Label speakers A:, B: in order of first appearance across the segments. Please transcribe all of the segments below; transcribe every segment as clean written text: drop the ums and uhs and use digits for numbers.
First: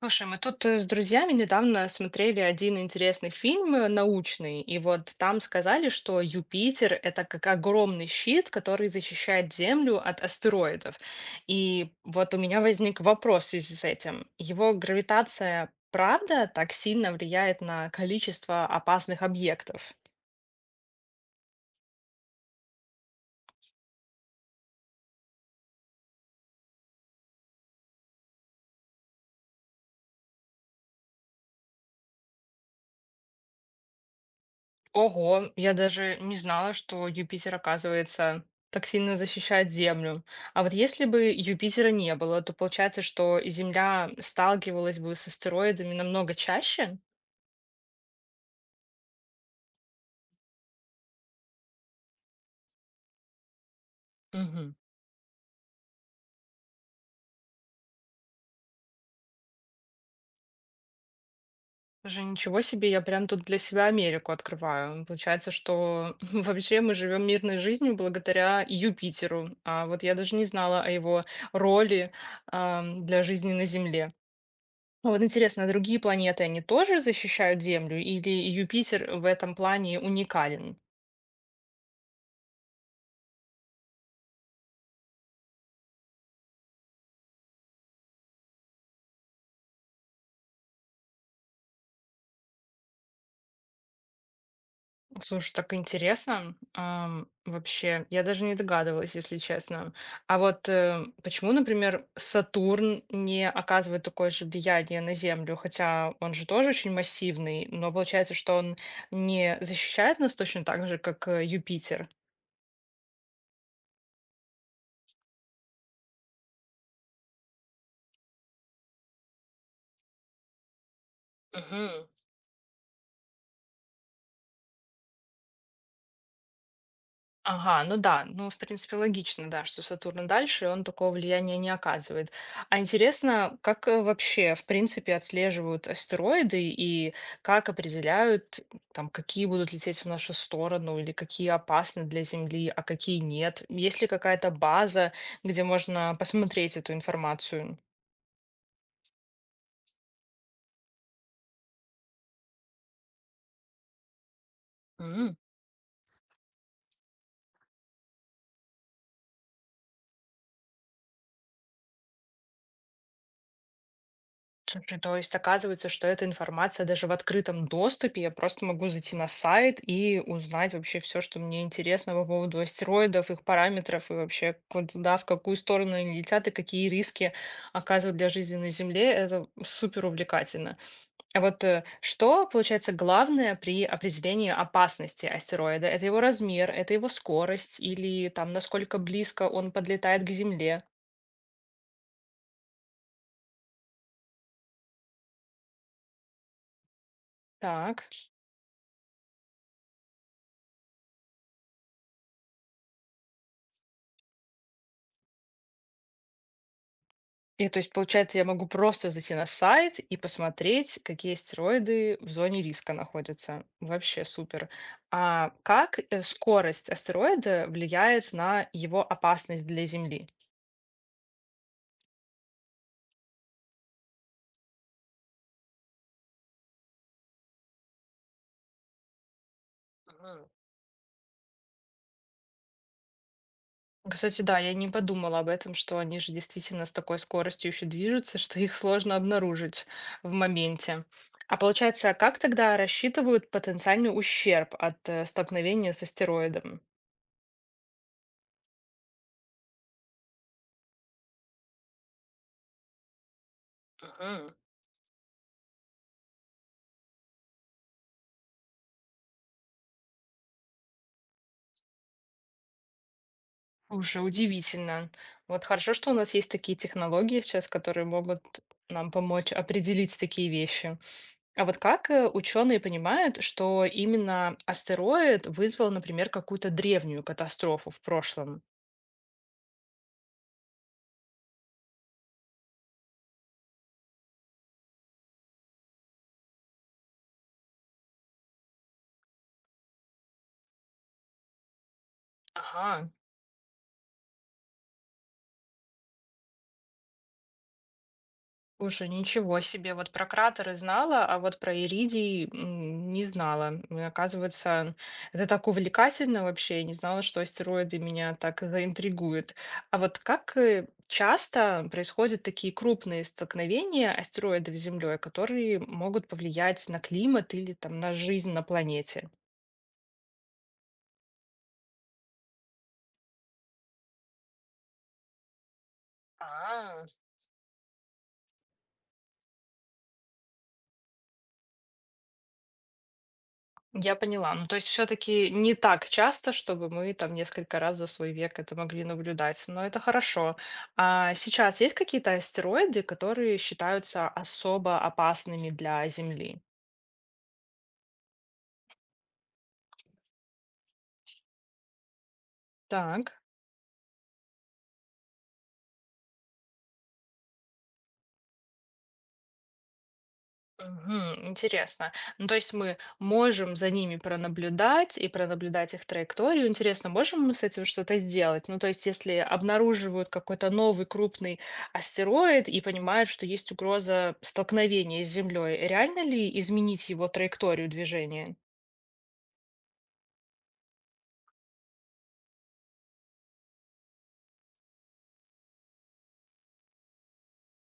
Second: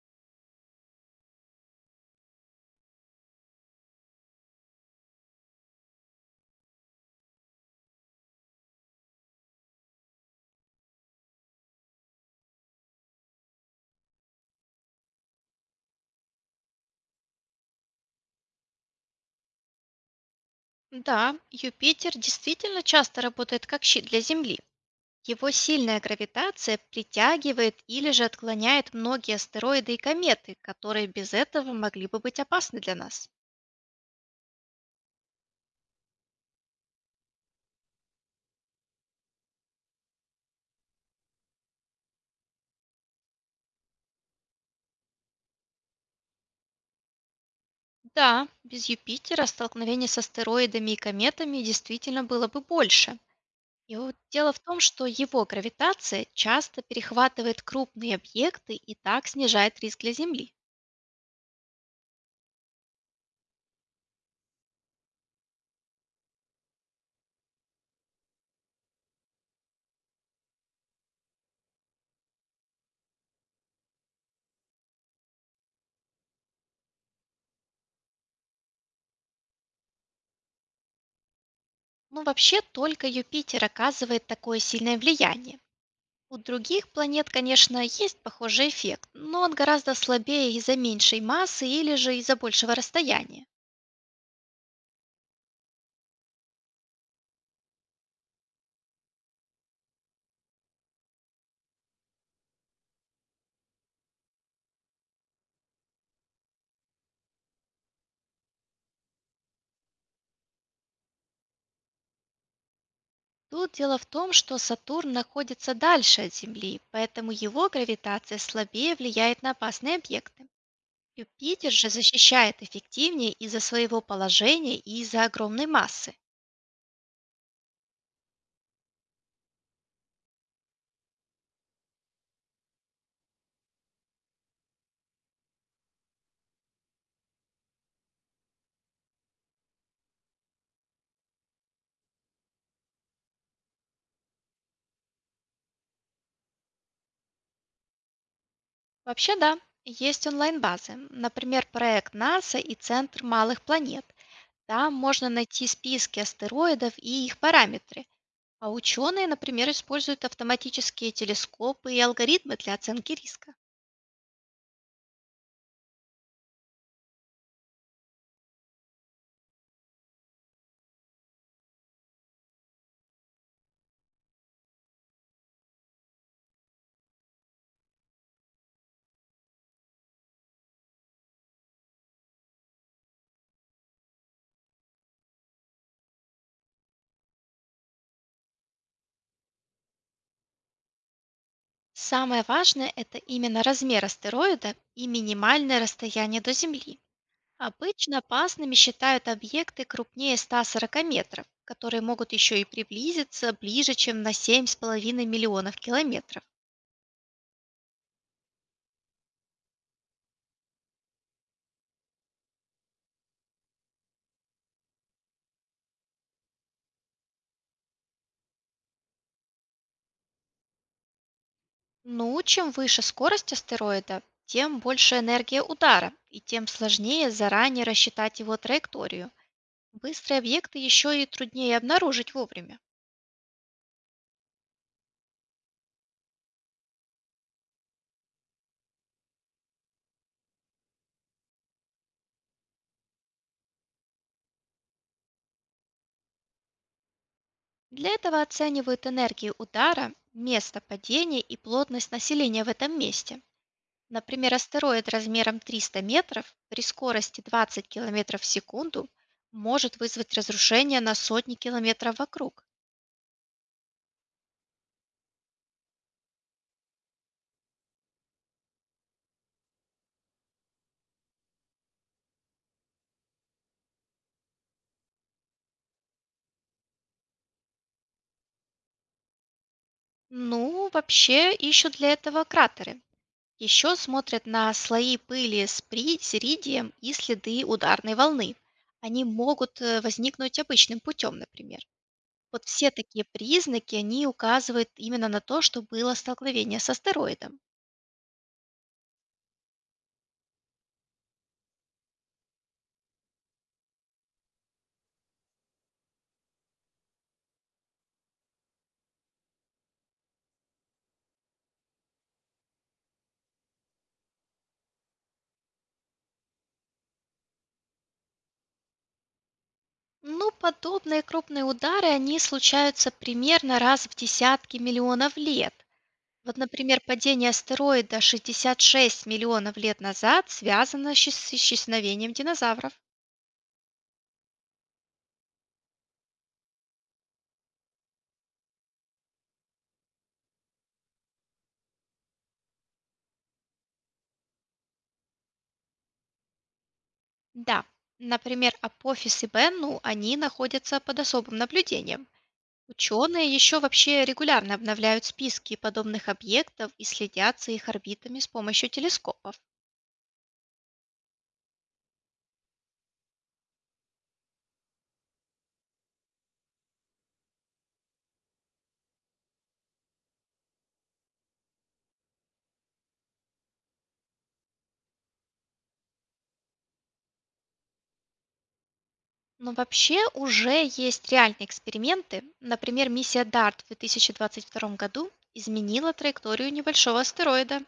A: Слушай, мы тут с друзьями недавно смотрели один интересный фильм научный, и вот там сказали, что Юпитер— это как огромный щит, который защищает Землю от астероидов. И вот у меня возник вопрос в связи с этим. Его гравитация правда так сильно влияет на количество опасных объектов?
B: Да, Юпитер действительно часто работает как щит для Земли. Его сильная гравитация притягивает или же отклоняет многие астероиды и кометы, которые без этого могли бы быть опасны для нас.
A: Ого, я даже не знала, что Юпитер, оказывается, так сильно защищает Землю. А вот если бы Юпитера не было, то получается, что Земля сталкивалась бы с астероидами намного чаще?
B: Да, без Юпитера столкновение с астероидами и кометами действительно было бы больше. И вот дело в
A: Мгм.
B: том, что его гравитация часто перехватывает крупные объекты и так снижает риск для Земли.
A: Уже ничего себе, я прям тут для себя Америку открываю. Получается, что вообще мы живем мирной жизнью благодаря Юпитеру. А вот я даже не знала о его роли, для жизни на Земле. А вот интересно, а другие планеты, они тоже защищают Землю, или Юпитер в этом плане уникален?
B: Ну, вообще, только Юпитер оказывает такое сильное влияние. У других планет, конечно, есть похожий эффект, но он гораздо слабее из-за меньшей массы или же из-за большего расстояния.
A: Слушай, так интересно, вообще, я даже не догадывалась, если честно. А вот почему, например, Сатурн не оказывает такое же влияние на Землю, хотя он же тоже очень массивный, но получается, что он не защищает нас точно так же, как Юпитер?
B: Тут дело в том, что Сатурн находится дальше от Земли, поэтому его гравитация слабее влияет на опасные объекты. Юпитер же
A: Мгм.
B: защищает эффективнее из-за своего положения и из-за огромной массы.
A: Ага, ну да, ну, в принципе, логично, да, что Сатурн дальше, и он такого влияния не оказывает. А интересно, как вообще, в принципе, отслеживают астероиды и как определяют, там, какие будут лететь в нашу сторону или какие опасны для Земли, а какие нет? Есть ли какая-то база, где можно посмотреть эту информацию?
B: Вообще да, есть онлайн-базы, например, проект НАСА и Центр малых планет. Там можно найти списки астероидов и их параметры. А ученые, например, используют автоматические телескопы и алгоритмы для оценки риска.
A: Слушай, то есть оказывается, что эта информация даже в открытом доступе. Я просто могу зайти на сайт и узнать вообще все, что мне интересно по поводу астероидов, их параметров и вообще, куда, да, в какую сторону они летят и какие риски оказывают для жизни на Земле. Это супер увлекательно. А вот что, получается, главное при определении опасности астероида? Это его размер, это его скорость или там насколько близко он подлетает к Земле?
B: Самое важное– это именно размер астероида и минимальное расстояние до Земли.
A: Так.
B: Обычно опасными считают объекты крупнее 140 метров, которые могут еще и приблизиться ближе, чем на семь с половиной миллионов километров.
A: И то есть, получается, я могу просто зайти на сайт и посмотреть, какие стероиды в зоне риска находятся. Вообще супер. А как скорость астероида влияет на его опасность для Земли?
B: Ну, чем выше скорость астероида, тем больше энергия удара, и тем сложнее заранее рассчитать его траекторию. Быстрые
A: Мгм.
B: объекты еще и труднее обнаружить вовремя.
A: Кстати, да, я не подумала об этом, что они же действительно с такой скоростью еще движутся, что их сложно обнаружить в моменте. А получается, а как тогда рассчитывают потенциальный ущерб от столкновения с астероидом?
B: Для этого оценивают энергию удара, место падения и плотность населения в этом месте.
A: Мгм.
B: Например, астероид размером 300 метров при скорости 20 километров в секунду может вызвать разрушение на сотни километров вокруг.
A: Уже удивительно. Вот хорошо, что у нас есть такие технологии сейчас, которые могут нам помочь определить такие вещи. А вот как ученые понимают, что именно астероид вызвал, например, какую-то древнюю катастрофу в прошлом?
B: Ну, вообще ищут для этого кратеры. Еще смотрят на слои пыли с сиридием и следы ударной волны. Они могут возникнуть обычным путем, например. Вот все
A: Ага,
B: такие признаки, они указывают именно на то, что было столкновение с астероидом.
A: слушай, ничего себе, вот про кратеры знала, а вот про иридий не знала. И оказывается, это так увлекательно вообще, я не знала, что астероиды меня так заинтригуют. А вот как часто происходят такие крупные столкновения астероидов с Землей, которые могут повлиять на климат или там на жизнь на планете?
B: Ну, подобные крупные удары, они случаются примерно раз в десятки миллионов лет. Вот, например,
A: А,
B: падение астероида 66 миллионов лет назад связано с исчезновением динозавров.
A: я поняла. Ну, то есть все-таки не так часто, чтобы мы там несколько раз за свой век это могли наблюдать, но это хорошо. А сейчас есть какие-то астероиды, которые считаются особо опасными для Земли?
B: Да, например, Апофис и Бенну, они находятся под особым наблюдением.
A: Так.
B: Ученые еще вообще регулярно обновляют списки подобных объектов и следят за их орбитами с помощью телескопов.
A: Мгм. Интересно. Ну, то есть мы можем за ними пронаблюдать и пронаблюдать их траекторию. Интересно, можем мы с этим что-то сделать? Ну, то есть если обнаруживают какой-то новый крупный астероид и понимают, что есть угроза столкновения с Землей, реально ли изменить его траекторию движения?
B: Но вообще уже есть реальные эксперименты. Например, миссия Дарт в 2022 году изменила траекторию небольшого астероида.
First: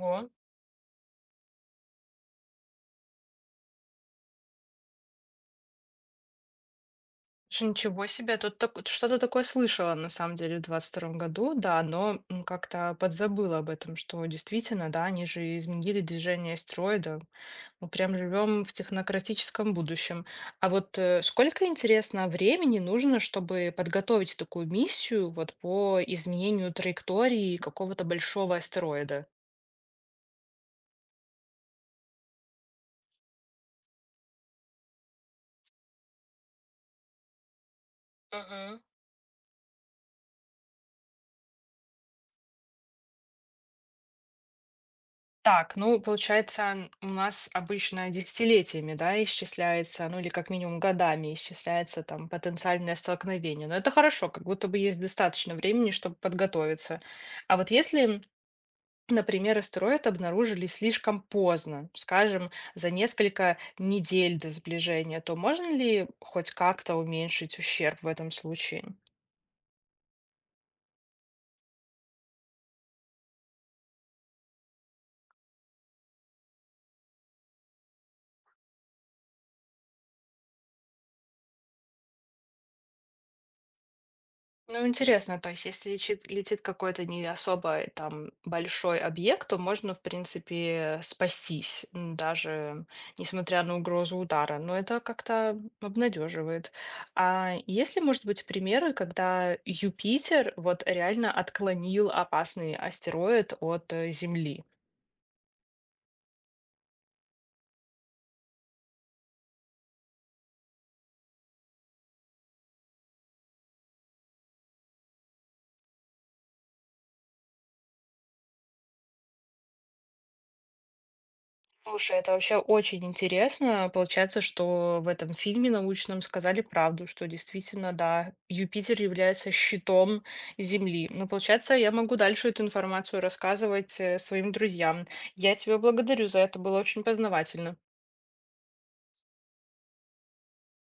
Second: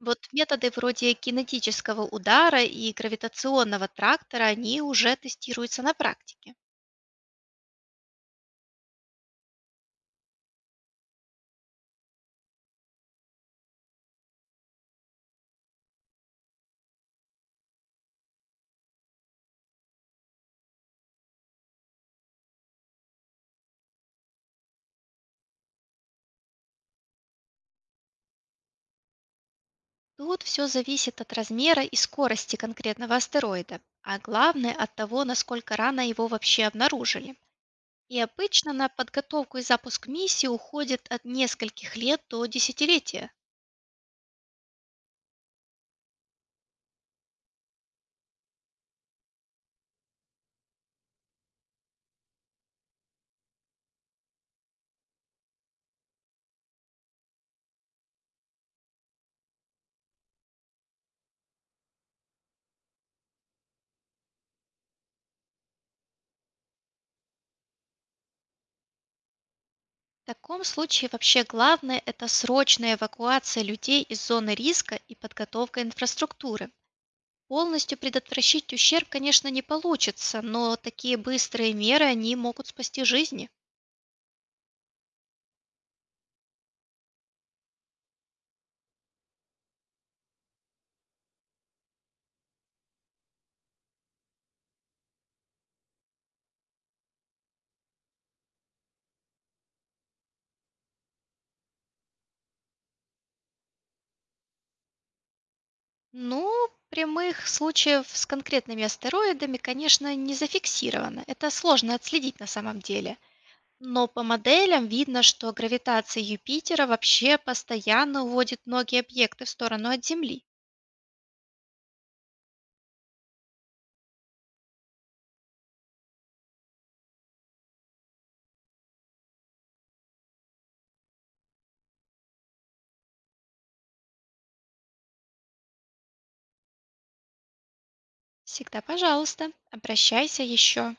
B: Вот методы вроде кинетического удара и гравитационного трактора, они уже тестируются на практике.
A: Слушай, ничего себе, что-то такое слышала на самом деле в 22 году, да, но как-то подзабыла об этом, что действительно, да, они же изменили движение астероида. Мы прям живем в технократическом будущем. А вот сколько, интересно, времени нужно, чтобы подготовить такую миссию вот по изменению траектории какого-то большого астероида?
B: Тут все зависит от размера и скорости конкретного астероида, а главное от того, насколько рано его вообще обнаружили. И обычно
A: Мгм.
B: на подготовку и запуск миссии уходит от нескольких лет до десятилетия.
A: Так, ну, получается, у нас обычно десятилетиями, да, исчисляется, ну, или как минимум годами исчисляется там потенциальное столкновение. Но это хорошо, как будто бы есть достаточно времени, чтобы подготовиться. А вот если например, астероид обнаружили слишком поздно, скажем, за несколько недель до сближения, то можно ли хоть как-то уменьшить ущерб в этом случае?
B: В таком случае вообще главное– это срочная эвакуация людей из зоны риска и подготовка инфраструктуры. Полностью предотвращить ущерб, конечно, не получится, но такие быстрые меры, они могут спасти жизни.
A: Ну, интересно, то есть если летит какой-то не особо там большой объект, то можно, в принципе, спастись, даже несмотря на угрозу удара. Но это как-то обнадеживает. А есть ли, может быть, примеры, когда Юпитер вот реально отклонил опасный астероид от Земли?
B: Ну, прямых случаев с конкретными астероидами, конечно, не зафиксировано. Это сложно отследить на самом деле. Но по моделям видно, что гравитация Юпитера вообще постоянно уводит многие объекты в сторону от Земли.
A: Слушай, это вообще очень интересно. Получается, что в этом фильме научном сказали правду, что действительно, да, Юпитер является щитом Земли. Ну, получается, я могу дальше эту информацию рассказывать своим друзьям. Я тебя благодарю за это, было очень познавательно.
B: Всегда, пожалуйста, обращайся еще.